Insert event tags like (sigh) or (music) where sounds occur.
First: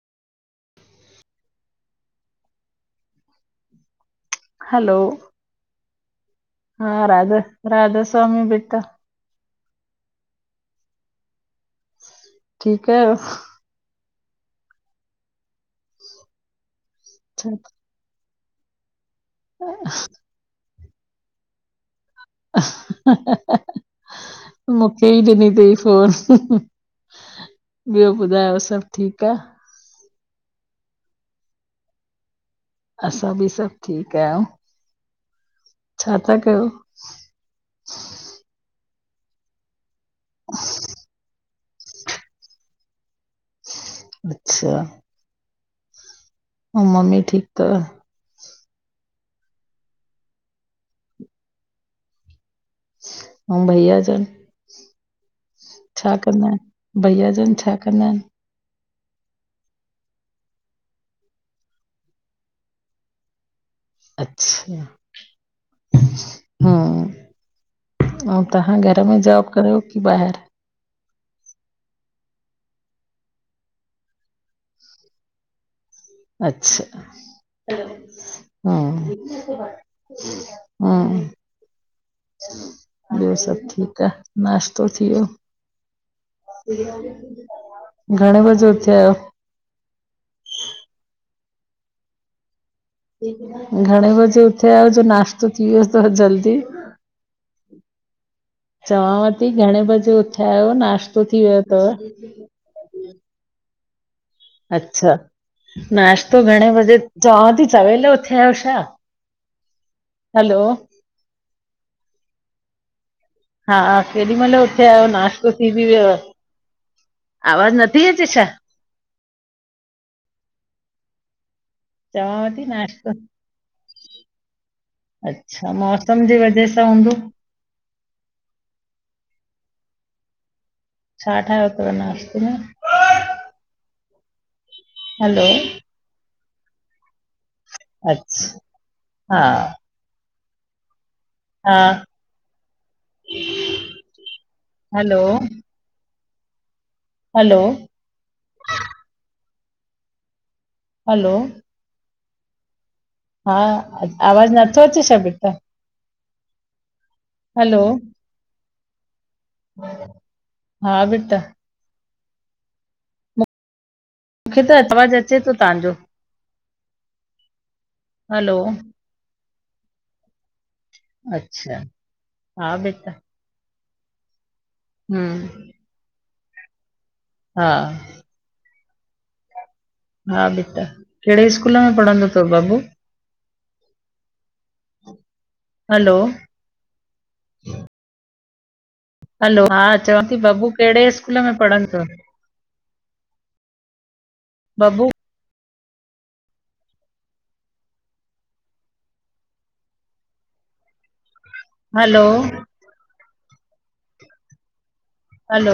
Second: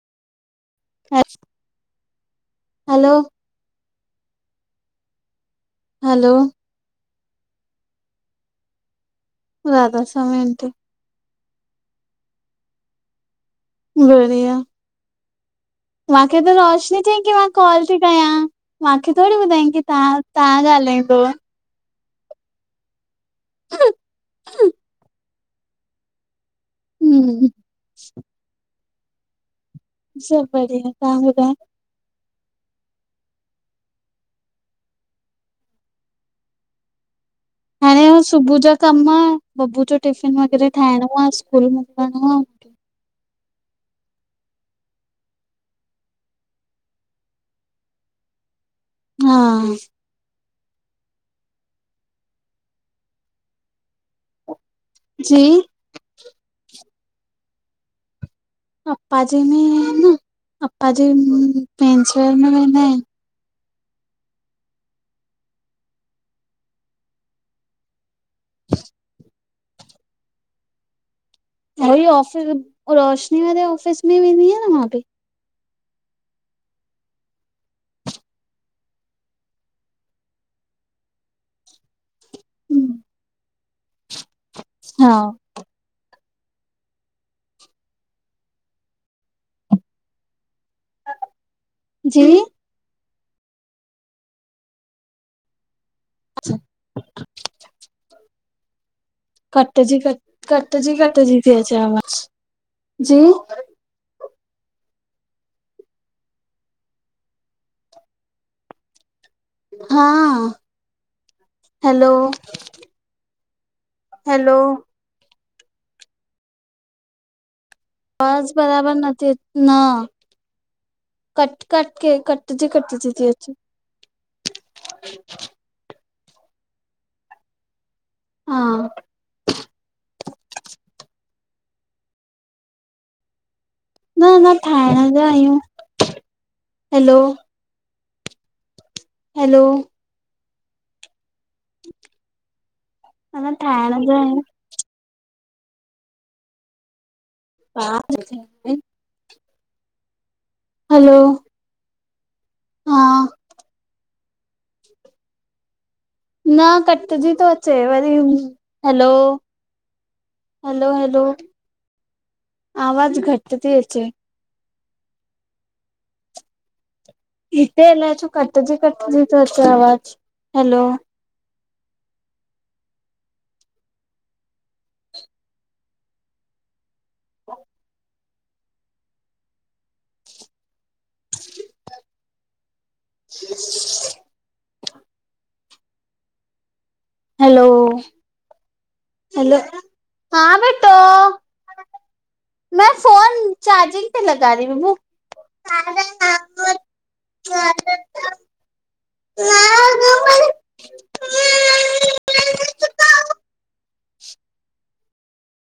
Hello hello hello हा राधा राधा स्वामी बेटा Radha Swami aunty ठीक आहियो बढ़िया मूंखे त रोशनी चयईं की मां अच्छा, कॉल ती कयां मूंखे थोड़ी ॿुधायंई की तव्हां तव्हां ॻाल्हाईंदव मूंखे ई ॾिनी तंई फोन हम्म ॿियो ॿुधायो सॿु ठीक आ सभु बढ़िया तव्हां ॿुधायो असां ॿि सभु ठीकु आहियूं छा ता कयो हाणें हो सुभुअ ॼा कमु बबू ॼो टिफ़िन वग़ैरह ठाहिणो आ स्कूल मोकलणों आ अच्छा ऐं मम्मी ठीक अथव हा अंऊ भईया जन ॼी छा कंदा आहिन भइया जन छा कंदा आहिन पप्पा जी में ई आहिन न पप्पा जे मेंस वियर में वेंदा आहिन अच्छा हा अऊं तव्हां घर में जॉब कयो कि ॿाहेर उहोई ऑफिस रोशनी वारे ऑफिस में ई वेंदी आहियां न मां ॿि अच्छा हा हा ॿियो सभु ठीक आ नाश्तो थी हा वियो घणें ॿॼे उथया आयो? ॼी? घणें बॼे उथया आयो ॼो नाश्तो थी वियो तव जल्दी? चवांव ती घणें कटजी बॼे कट उथया आयो कटजी नाश्तो थी वियो तव? ॼी? अच्छा, नाश्तो घणें ॿॼे चवांव ती सवेल उथया आयो छा? हा, हलो हैलो हा केॾी हैलो मल उथया आयो नाश्तो थी ॿि वियव, आवाॼ न आवाज़ बराबर न थी अच् न कट-कट के चवांव थी नाश्तो कटॼी-कटॼी ती अचे अच्छा, मौसम ॼे वॼह सां हूंदो। हा छा ठायो तव नाश्ते में? न अना ठाहिण जा हलो आहियूं। हैलो अच्छा हा हैलो हा अञा ठाहिण जा आहियूं। हैलो हलो हा हैलो हलो हा हा आवाज़ नथो अचे छा बेटा? न कट कटजी तो अचे हलो, वरी हा हैलो-हैलो-हैलो बेटा आवाज़ घट ती अचे। मुखे त आवाज अचे तो तहांजो। हिते अलाए छो हलो कटजी-कटजी तो अचे आवाज़, हैलो अच्छा हा बेटा हम्म हा हा बेटा, केड़े स्कूल में पढ़ंदो तव बबू। (inaudible) हलो हैलो हैलो हलो हा चवां ती हा बबू बेटो केड़े स्कूल में पढ़नदो तव? मैं फोन चार्जिंग पे लगा री बबू। (unintelligible) (unintelligible) हलो हलो